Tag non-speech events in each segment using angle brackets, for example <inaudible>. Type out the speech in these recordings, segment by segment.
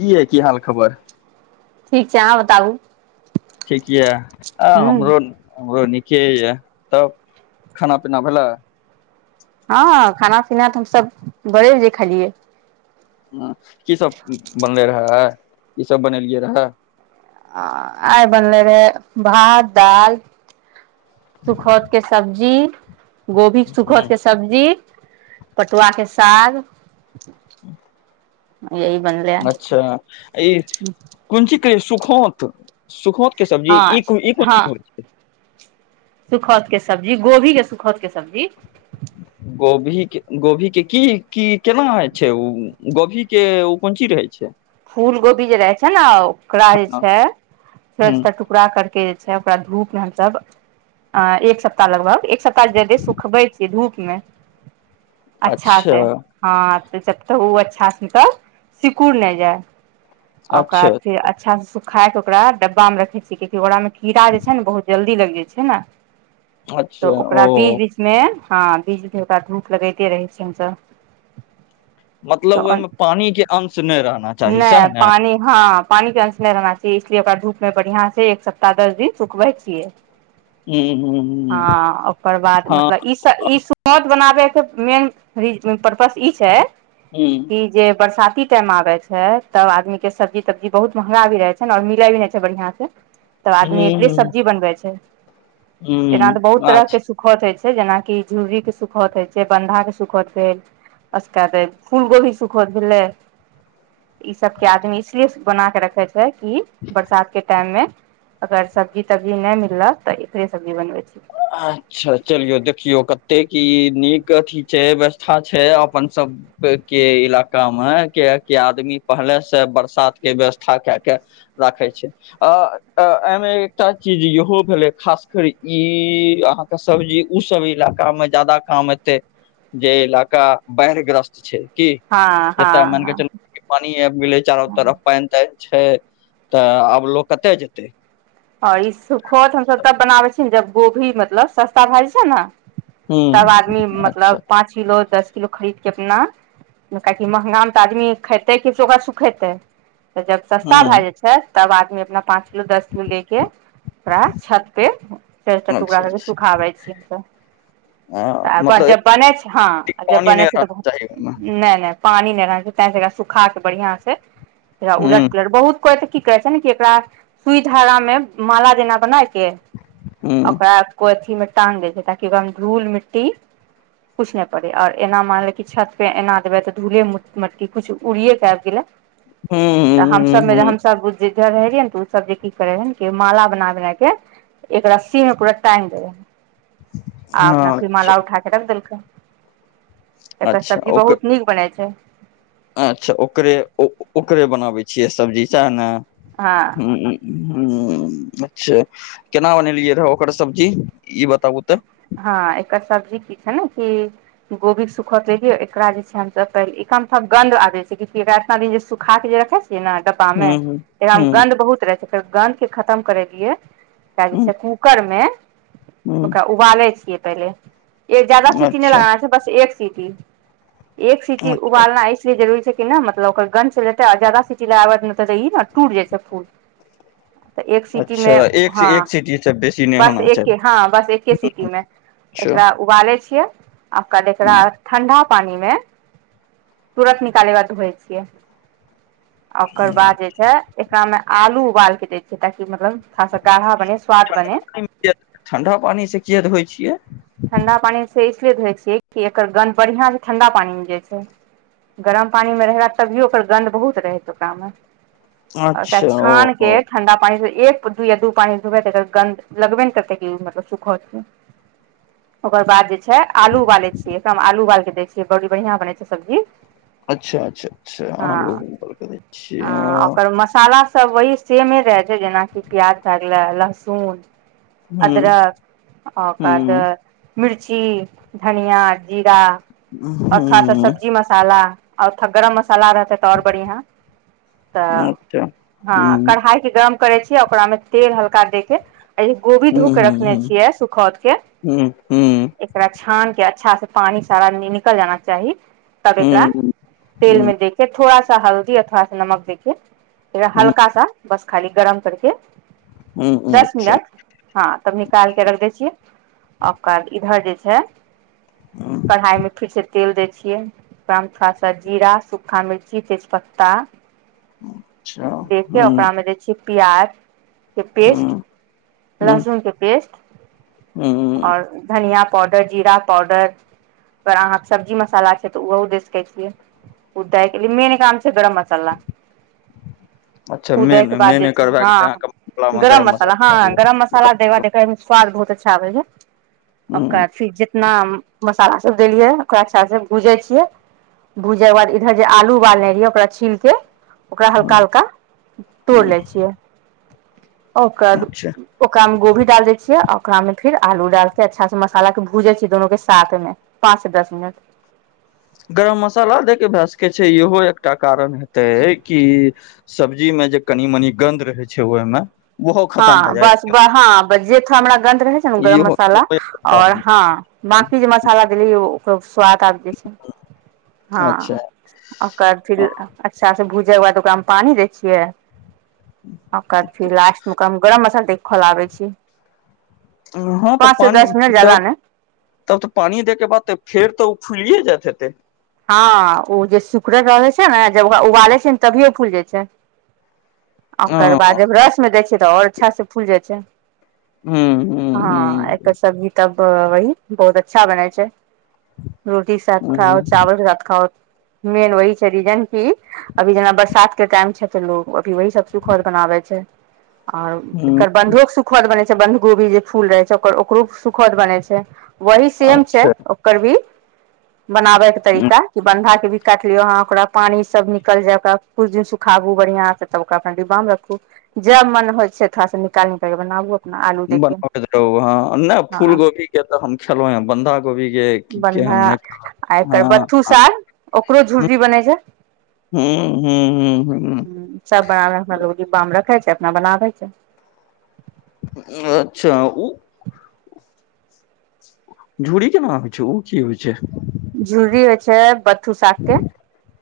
की यै, की हाल-खबर? ठीक छै, अहाँ बताबू? ठिक यऽ आ हूँ हमरो हमरो निक -के य तब खाना-पीना भेलै? हँ खाना-पीना तऽ हमस बड़े <unintelligible> होजे खालियै हॅं, की सब बनलेै रहे आइ, की सब बनेलियै रहए? आइ बनले रहे भात-दाल सुखौत के सब्जी गोभी हूँ, सुखतके सब्जी, पटुआके साग ह्म <unintelligible> यही बनलै अच्छा, ई कोन चीज कहै? सुखोंत, सुखोंतके सब्जी, हँ ई ई कोन चीज? छै सुखौंतके सब्जी, गोभीके सुखौंतके सब्जी गोभीके गोभी के-की, की-केना होइ छै ओ गोभी? के ओ कोंची रहै छै? फूल गोभी जे रहे छै ने, ओकरा जे छै हूँ थोड़ पूरा करके जे छै ओकरा धूपमे हमसभ अ एक सप्ताह लगभग, एक सप्ताह जदे सुखबै छियै धूपमे अच्छा से हँ त तऽ ओ अच्छा से सिकुड़ नहि जाय! अच्छा ओकात फेर अच्छा से सुखायके ओकरा डब्बामे रखै छियै कि ओकरामे कीड़ा जे छै ने बहुत जल्दी लग जाइ छै ने अच्छा तऽ ओकरा ओ बीज बी मे ह बिजके ओकरा धूप लगैते रहै छी हमसभ मतलब ओहिमे पानीके अंश नहि रहना छै नहि, पानी हँ पानीके अंश नहि रहना चाही, इसलिए ओकरा धूपमे बढ़ियां से एक सप्ताह दस दिन सुखबै छियै हूँ हूँ हूँ हँ, ओकर बाद हँ मतलब ई ई सुखौंत बनाबैके मेन परपस ई छै हूॅं ई जे बरसाती टाइम आबे छै तब आदमीके सब्जी-तब्जी बहुत महँंगा भी रहे छै ने और मिले भी नहि छै बढियाँसे तब आदमी एकरे हुँ सब्जी बनबै छै, एना तऽ बहुत हुँ अच्छा तरहके सुख सुखौत होइ छै, जेनाकि झुरीके सुखौत होइ छै, बन्धाके सुखौत भेल <unintelligible> फूल गोभी सुखौत भेलै ई सभके आदमी इसलिए बना कऽ रखै छै कि बरसातके टाइममे अगर सब्जी-तब्जी नहि मिललऽ तऽ एकरे सब्जी बनबै छै अच्छा चलियौ, देखियौ कतेक ई नीक अथी छै, व्यवस्था छै अपन सब के इलाकामे कि आदमी पहले से बरसात के व्यवस्था कऽ के राखै छै आ एहिमे एकटा चीज इहो भेलै खास कर ई अहाँ के सब्जी उ सब इलाकामे ज्यादा काम एतै जे इलाका बाढ़ि ग्रस्त छै। की, हँ जतय हँ मानिके हँ चलु ओ पानि आइब गेलै चारू हँ तरफ पानि-तानि छै तऽ आब लोक कतय जेतै? आओर ई सुखोत हमसभ तब बनाबै छीयै जब गोभी मतलब सस्ता भए जाइ छैय ने तब आदमी हूँ अच्छा मतलब पाँच किलो दस किलो खरीदके अपना कियाकि महँंगा मे तऽ आदमी खेतै कि ओकरा सुखेतै? तऽ जब सस्ता भए हूँ जाय छैय तब आदमी अपना पाँंच किलो दस किलो ले के ओकरा छत पे चारिटा टुकड़ा अच्छा करके अच्छा सुखाबै छियै त हँ तऽ अपन मतलब जे एक बनै छैय हँ रति जब पानी नहि बनै छैय रहना तऽ चाही ओहिमे नहि नहि पानी नहि रहके चाही त सुखा के बढ़ियां से उलट हूँ पुलट बहुत को की करै छैय ने कि एकरा सुई झागा में माला जेना बना के हूँ ओकरा को अथी मे टंग दै छैय ताकि ओकरा धूल मिट्टी किछु नहि पड़ै और एना मानले कि छत पे एना देबै तऽ धूले मट्टी कुछु उड़िए क आबि गेलै। हू तऽ हमस मे हमस जिधर रह रयै ने तऽ ओ सब जे की करे है के माला बना बना के एक रस्सी मे पूरा टग दे हय। आ अपना हँ फीर माला अच्छा उठा क रख देलकै। एकर अच्छा सब्जी ओकर बहुत नीक बनै छैय। अच्छा ओकरे ओकरे बनाबै छियै सब्जी सैहे ने? हाँ हूं हूं अच्छा केना बनेलियै रहऽ ओकर सब्जी ई बताबू तऽ? हँ एकर सब्जी की छैय ने कि गोभी सुखत <unintelligible> एकरा जे छैय हम एक गंध आबै छैय <unintelligible> एकरा इतना दिन जे सुखाके जे रखे छैय डब्बामे हूँ हूँ एकरामे हूँ गन्ध बहुत रहै छैय फेर गन्धके खतम करै लियै <unintelligible> हूँ छैय कूकर मे ओकरा हूँ उबालै छियै पहिले एक ज्यादा सीटी नहि अच्छा लगाबै छीयै बस एक सीटी एक सीटी अच्छा उबालना इसलि जरुरी छैय कि ने मतलब ओकर गंध चलि जेतै आर ज्यादा सीटी लगबऽ ई न टूट जाइ छैय फूल तऽ एक सिटी अच्छा मे एक से हँ एक सीटी से बेसी नहि बस होना चाही एक हँ बस एके सिटी में अच्छा एकरा उबाले छियै आकराद एकरा ठंडा पानी मे तुरत निकाले बला धोई छियै। आ ओकर बाद जे छैय एकरामे आलू उबाल के दै छियै ताकि मतलब खासा काढ़ा बने स्वाद बने। किया ठण्डा पानि से किया धोय छियै? ठंडा पानी से इसलिए धोए छियै कि एकर गन्ध बढ़ियांसे ठंडा पानी मे जाइ छैय। गरम पानी मे रहा तभियो ओकर गन्ध बहुत रहत ओकरामे ओकरा अच्छा ओ छान ओ के ठण्डा पानीसे एक या दू पानीसे धबय त एकर गन्न्द लगबे ने करतै कि मतलब <unintelligible> ओकर बाद जे छैय आलू उबालै छियै एकरामे आलू उबाल के दै छियै बड़ी बढ़ियां बनै छैय सब्जी। अच्छा अच्छा हँ अच्छा <unintelligible> दै हँ छियै ओकर मसाला सब वही सेमे रहै छैय जेनाकि प्याज भए गेलै लहसुन अदरक ओकर हूँ बाद मिर्ची धनिया जीरा आओर थोड़ा सा हूँ सब्जी मसाला आा गरम मसाला रहत तो आओर बढ़िआँ तऽ हूँ अच्छा हूँ कढ़ाई के गरम करै छियै ओकरा मे तेल हल्का देके गोभी हूँ धोके रखने हूँ छियै सुखौद के हूँ हूँ एकरा छान के अच्छासे पानि सारा निकल जाना चाही तब हूँ एकरा हूँ तेल मे हूँ देके थोड़ा सा हल्दी आर थोड़ा सा नमक देखे हल्का सा बस खाली गरम करके हूँ हूँ दस अच्छा मिनट हँ तब निकालके रख दै छियै ओकर इधर जे छैय हम्म, कढ़ाइमे फिरसे तेल दै छियै ओकरामे थोड़ा सा जीरा सूखा मिर्ची तेजपत्ता अच्छा देके हूँ ओकरामे दै छियै प्याज के पेस्ट हूँ हूँ लहसुन के पेस्ट हूँ और धनिया पाउडर जीरा पाउडर पर अहाँके सब्जी मसाला छै तऽ ओहो दे सकै छियै उ दइ मेन काम छै गरम मसाला अच्छा मेन उदयके बाद मेन जे छै एकर भए गेलै हँ अहाँके मसला मे गरम मसाला हँ भए गेलै गरम मसाला सालब स्वाद बहुत अच्छा आबै ह ओकरा हूँ फेर जितना मसालाभ देलियै ओकरा अच्छासँ भूजै छियै भूजै के बाद इधर जे आलू उबालने रहिै ओकरा छीलके ओकरा हल्का हूँ हल्का तोड़ि हूँ लै छियै ओकर अच्छा ओकरा में गोभीडाल दै छियै ओकरा में फिर आलू डालते अच्छा से मसाला के भूजे छै दुनू के साथ मे पाँच से दस मिनट गरम मसाला दे के भए सकै छै इहो एकटा कारण हेतै कि सब्जीमे जे कनि मनी गन्ध रहै छै ओहिमे ओहो खतम भए हँ जाइ बस हँ बस जे थोड़ा हमरा गन्न्द रहै छै ने ओ गरम इहो मसाला आओर हँ बाँकी जे मसाला देली ओकरो स्वाद आबि जे छै हँ अच्छा ओकर फिर अच्छा से भूजै के बाद ओकरा मे पानी दै छियै ओय क फिर लासटमे क गरम मसाला दैके खोलाबे छै हँ तऽ पानि तब तऽ पानि दय के बाद तऽ फेर तऽ ओ खुलिय जाइत हेतै हँ ओ जे सुखुरल रहै छै ने जब ओकरा उबाले छै ने तभियो फूल जाइ छै आ ओकर हँ बाद रसमे दै छियै तऽ आओर अच्छा से फूल जाई छै हूँ हूँ हँ एकर हूँ सब्जी तब वही बहुत अच्छा बनै छै रोटी साथ खाउ हूँ चावल साथ खाउ मेन वही छै रीजन की अभी जेना बरसात के टाईम छै लोग अभी वही सब सुखोत बनाबे छै आऔर हूँ एकर बन्धो सुखोत बनै छै बन्ध गोभी जे फूल रहै छै ओकर ओकरो सुखोत बनै छै वही सेम छै अच्छा ओकर भी बनाबे के तरीका की बन्धा के भी काटलियोहाँ ओकरा पानी सब निकल जाय ओकरा कुछ दिन सुखाबु बढ़ियां से तब ओकरा डिब्बा मे रखु जब मन होइ छै थोड़ा निकाल निकाल क बनाबो बनबैत रहू हँ नहि फूल हँ गोभीके तऽ हम खेलहुँ हेँ बन्धा गोभीके बन्धा आई बथु साग ओकरो झुर्रि बनै छै हूँ हूँ हूँ हूँ सब बनाबे अपनो डिब्बा रखे छै अपना बनाबै छै अच्छा ओ झुड़ी केना होइ छै ओ की होइ छै झुड़ी होइ छै बतथू साग के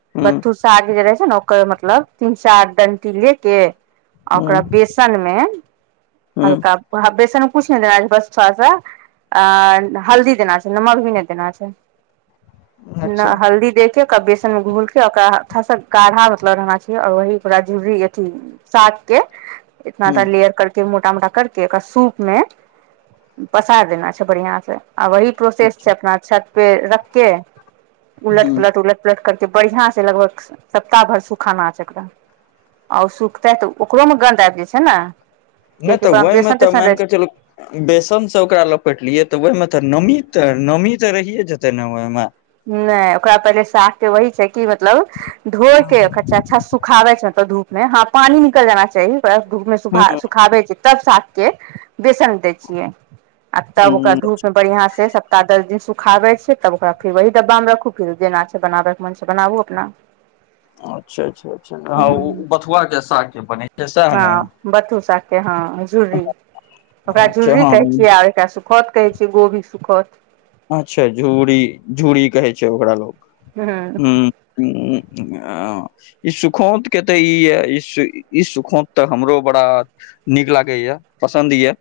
हूं बतथू साग जे रहे छै ने ओकर मतलब तीन चार डंटी ले के आ हूं ओकरा बेसनमे हूं हल्का बेसन म कुछ नहि देना छै बस थोड़ा सा अ हल्दी देना छै नमक भी नहि देना छै अच्छा हल्दी देके बेसन मे घूल के ओकरा तोड़ा से गाढ़ा मतलब रहना चाहिए आऔर वही पूरा झुड़ी अथी साग के इतना हूं लेयर कर के मोटा मोटा करके ओरा सूप मे पसार देना छै बढ़िया से आ वहि प्रोसेस अच्छा छै अपना छत पे रख के हूं उलट पुलट उलट पुलट क बढ़िया से लगभग सप्ताह भर सुखाना छै ओकरा आ सुखते तऽ ओकरोमे गन्ध आबि जाई छै ने नहि कियाकि तऽ ओकरामे ओहिमे बेसन तऽ तेसन रहै मानिकऽ चलू बेसन से ओकरा लपेटलियै तऽ ओहिमे तऽ नमी तऽ नमी तऽ रहिय जेते ने ओहिमे नहि ओकरा पहिले साथ के वहि छै कि मतलब धो के अच्छा से सुखाबै छै धूप मे ह पानी निकल जयना हूं चाही सुखाबे छै तब साग के बेसन दै छियै आ तब ओकरा हूं धूप में बढ़िया से सप्ताह दस दिन सुखाबे छै तब ओकरा फिर वहि डब्बा मे रखू फिर जेना छै बनाबे के मन छै बनाबू अपना अच्छा अच्छा अच्छा हँ ओ हूँ बथुआ के साग बनैते सएह ने हँ बथु साग के हँ झुरी ओकरा अच्छा झूररी हँ कहे छियै एकरा सुखोत कहै छै गोभी सुखोत अच्छा झूरी झूरी कहै छै ओकरा लोग हूँ हूं ह आ ई सुखोंत के तऽ ई यै ई ई सुखोंत तऽ हमरो बड़ा नीक लागैए पसन्द यए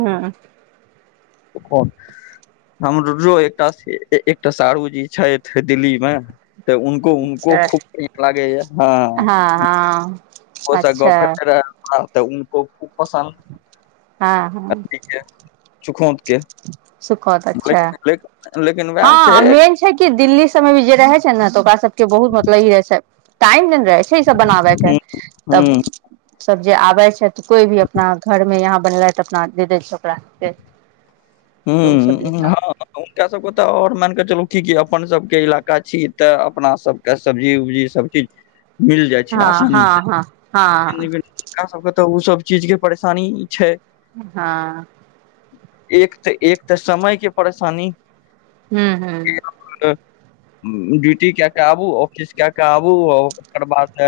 हँ त कोन हमरो एकटा एकटा शारुजी छथि दिल्ली मे तऽ उनको उनको खूब निक लागैए हँ हाँ हाँ हउ ओ सब गप रह तऽ उनको खूब हँ पसन्द हँ अथी के चुखौत केे सुखौत अच्छा वेट लेकिन वएह छै हँ मेन छै कि दिल्ली सब मे भी जे रहे छै ने तऽ ओकरा सब के बहुत मतलब ई रहे छै टाईम मिल जाए छै छै सब बनाबै के तब हूँ सब जे आबे छै कोई भी अपना घरमे यहाँ बनलै तऽ अपना दे दै छै ओकरा आरके हूँ हँ हुनका सबके तऽ और मानिके चलू ठीके अपन सबके ईलाका छी तऽ अपना सब के सब्जी उब्जी सब चीज मिल जाइ छै हँ आसानीसँ हँ हँ हँ हुनका सबके तऽ ओ सब चीज के परेशानी ई छै हाँ एक तऽ एक तऽ समय के परेशानी हू हू कि ड्यूटी क के आबू ऑफिस कए के आबू ओकर बाद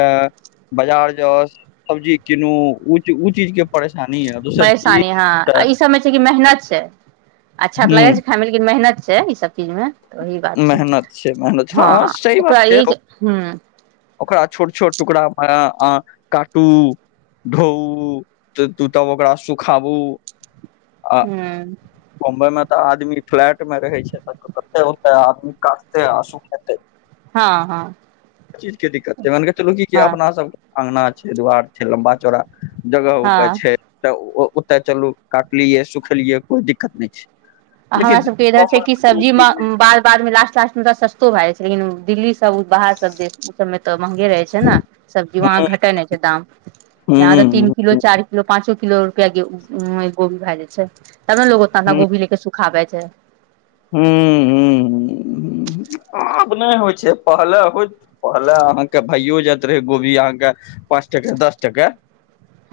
बाजार जाउ सब्जी कीनू ओ ओ चीज के परेशानी ह दोसर की सब मे छै मेहनत छै अच्छा तऽ लगे हुं छै खाइ मे लेकिन मेहनत छै ई सब चीज में ओही बात छै मेहनत छै मेहनत हँ सही बात ओकरा छै ई ह्म ओकरा छोट छोट टुकड़ा काटू धोउ तू तब ओकरा सुखाबू आ ह्म्म बम्बई में तऽ आदमी फ्लैट में रहै छै त कते ओते आदमी काट तै आ सुखैते हँ हँ इ चीज के दिक्कत छै मान के चलू की हँ अपना सब अंगना छै दुवार छै लम्बा चौड़ा जगह उग हँ छै तऽ ओतऽ चलू काटलियै सुखेलियै कोई दिक्कत नहि छै हमरा सबके इधर छै कि सब्जी लेकिन बाद बाद मे लास्ट लास्ट मे त सस्तो भए जाइ छै लेकिन दिल्ली सब बाहर सब दे ओ सबमे तऽ महंगे रहै छै ने सबजीज वहाँ घटै नहि छै दाम यहाँ तऽ तीन किलो हूँ चारि लोग पांचो किलो रुपया गोभी भए जाइ छै तब ने लोग ओतना गोभी लेके सुखाबै छै ह्म ह्म ह्म आब नहि होइ छै पहले हो पहिले अहाँके भइयो जायइत रहै गोभी अहाँके पाँच टके दस टके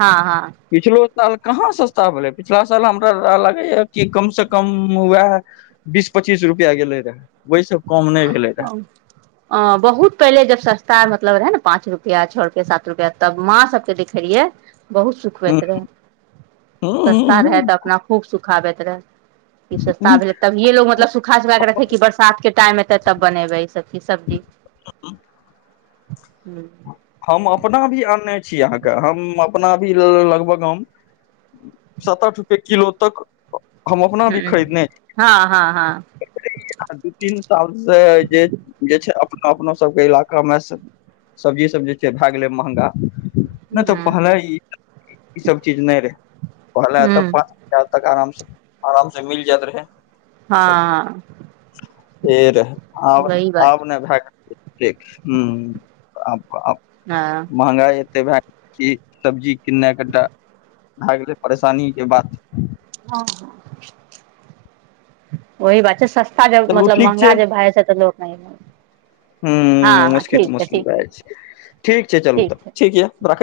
हँ हँ पिछलो साल कहाँ सस्ता भेलै पिछला साल हमरा लागैए की कम से कम उएह बीस पच्चीस रुपया गेलै रहै ओ <unintelligible> अ बहुत पहिले जब सस्ता मतलब रहे ने पाँंच रुपआ छओ रुपआ सात रुपआ तब माँ सबके देखे रहियै बहुत सुखबैत रहए सस्ता रहए तऽ अपना खूब सुखाबैत रहए ई सस्ता भेलै तभिय लोग मतलब सुखा सुखाऽ रखै की बर्षा रातके टाइम एतै तब बनेबै ई सब चीज सब्जी, हूॅं हम अपना भी आनने छी अहाँके, हम अपना भी लगभग हम सात आठ रुपए किलो तक हम अपना भी ह खरीदने हँ हँ हँ आ दू तीन साल से जे जे छै अपने अपनो सबके इलाकामे सब्जी सब जे छै भए गेलै मँहगा नहि तऽ ह पहले ई सब चीज नहि रहै, पहले तऽ ह जहाँ तक आरामसे, आरामसे मिल जाइत रहै हँ फेर आब वही बात आब नहि भए गेल <unintelligible> हूॅं, आब आब हँ महंगाई एते भए गेल की सब्जी किननाइ कनिटा <unintelligible> भए गेलै परेशानीेके बात हॅं, ओहि बात छै सस्त चलू <unintelligible> ठीक महँंगा छै जे भए छै तऽ लोक नहि हूॅं, हँ हँ ठीक छै मुश्किल-मुश्किल ठीक भए जा छै, ठीक छै चलू तब ठीक यए।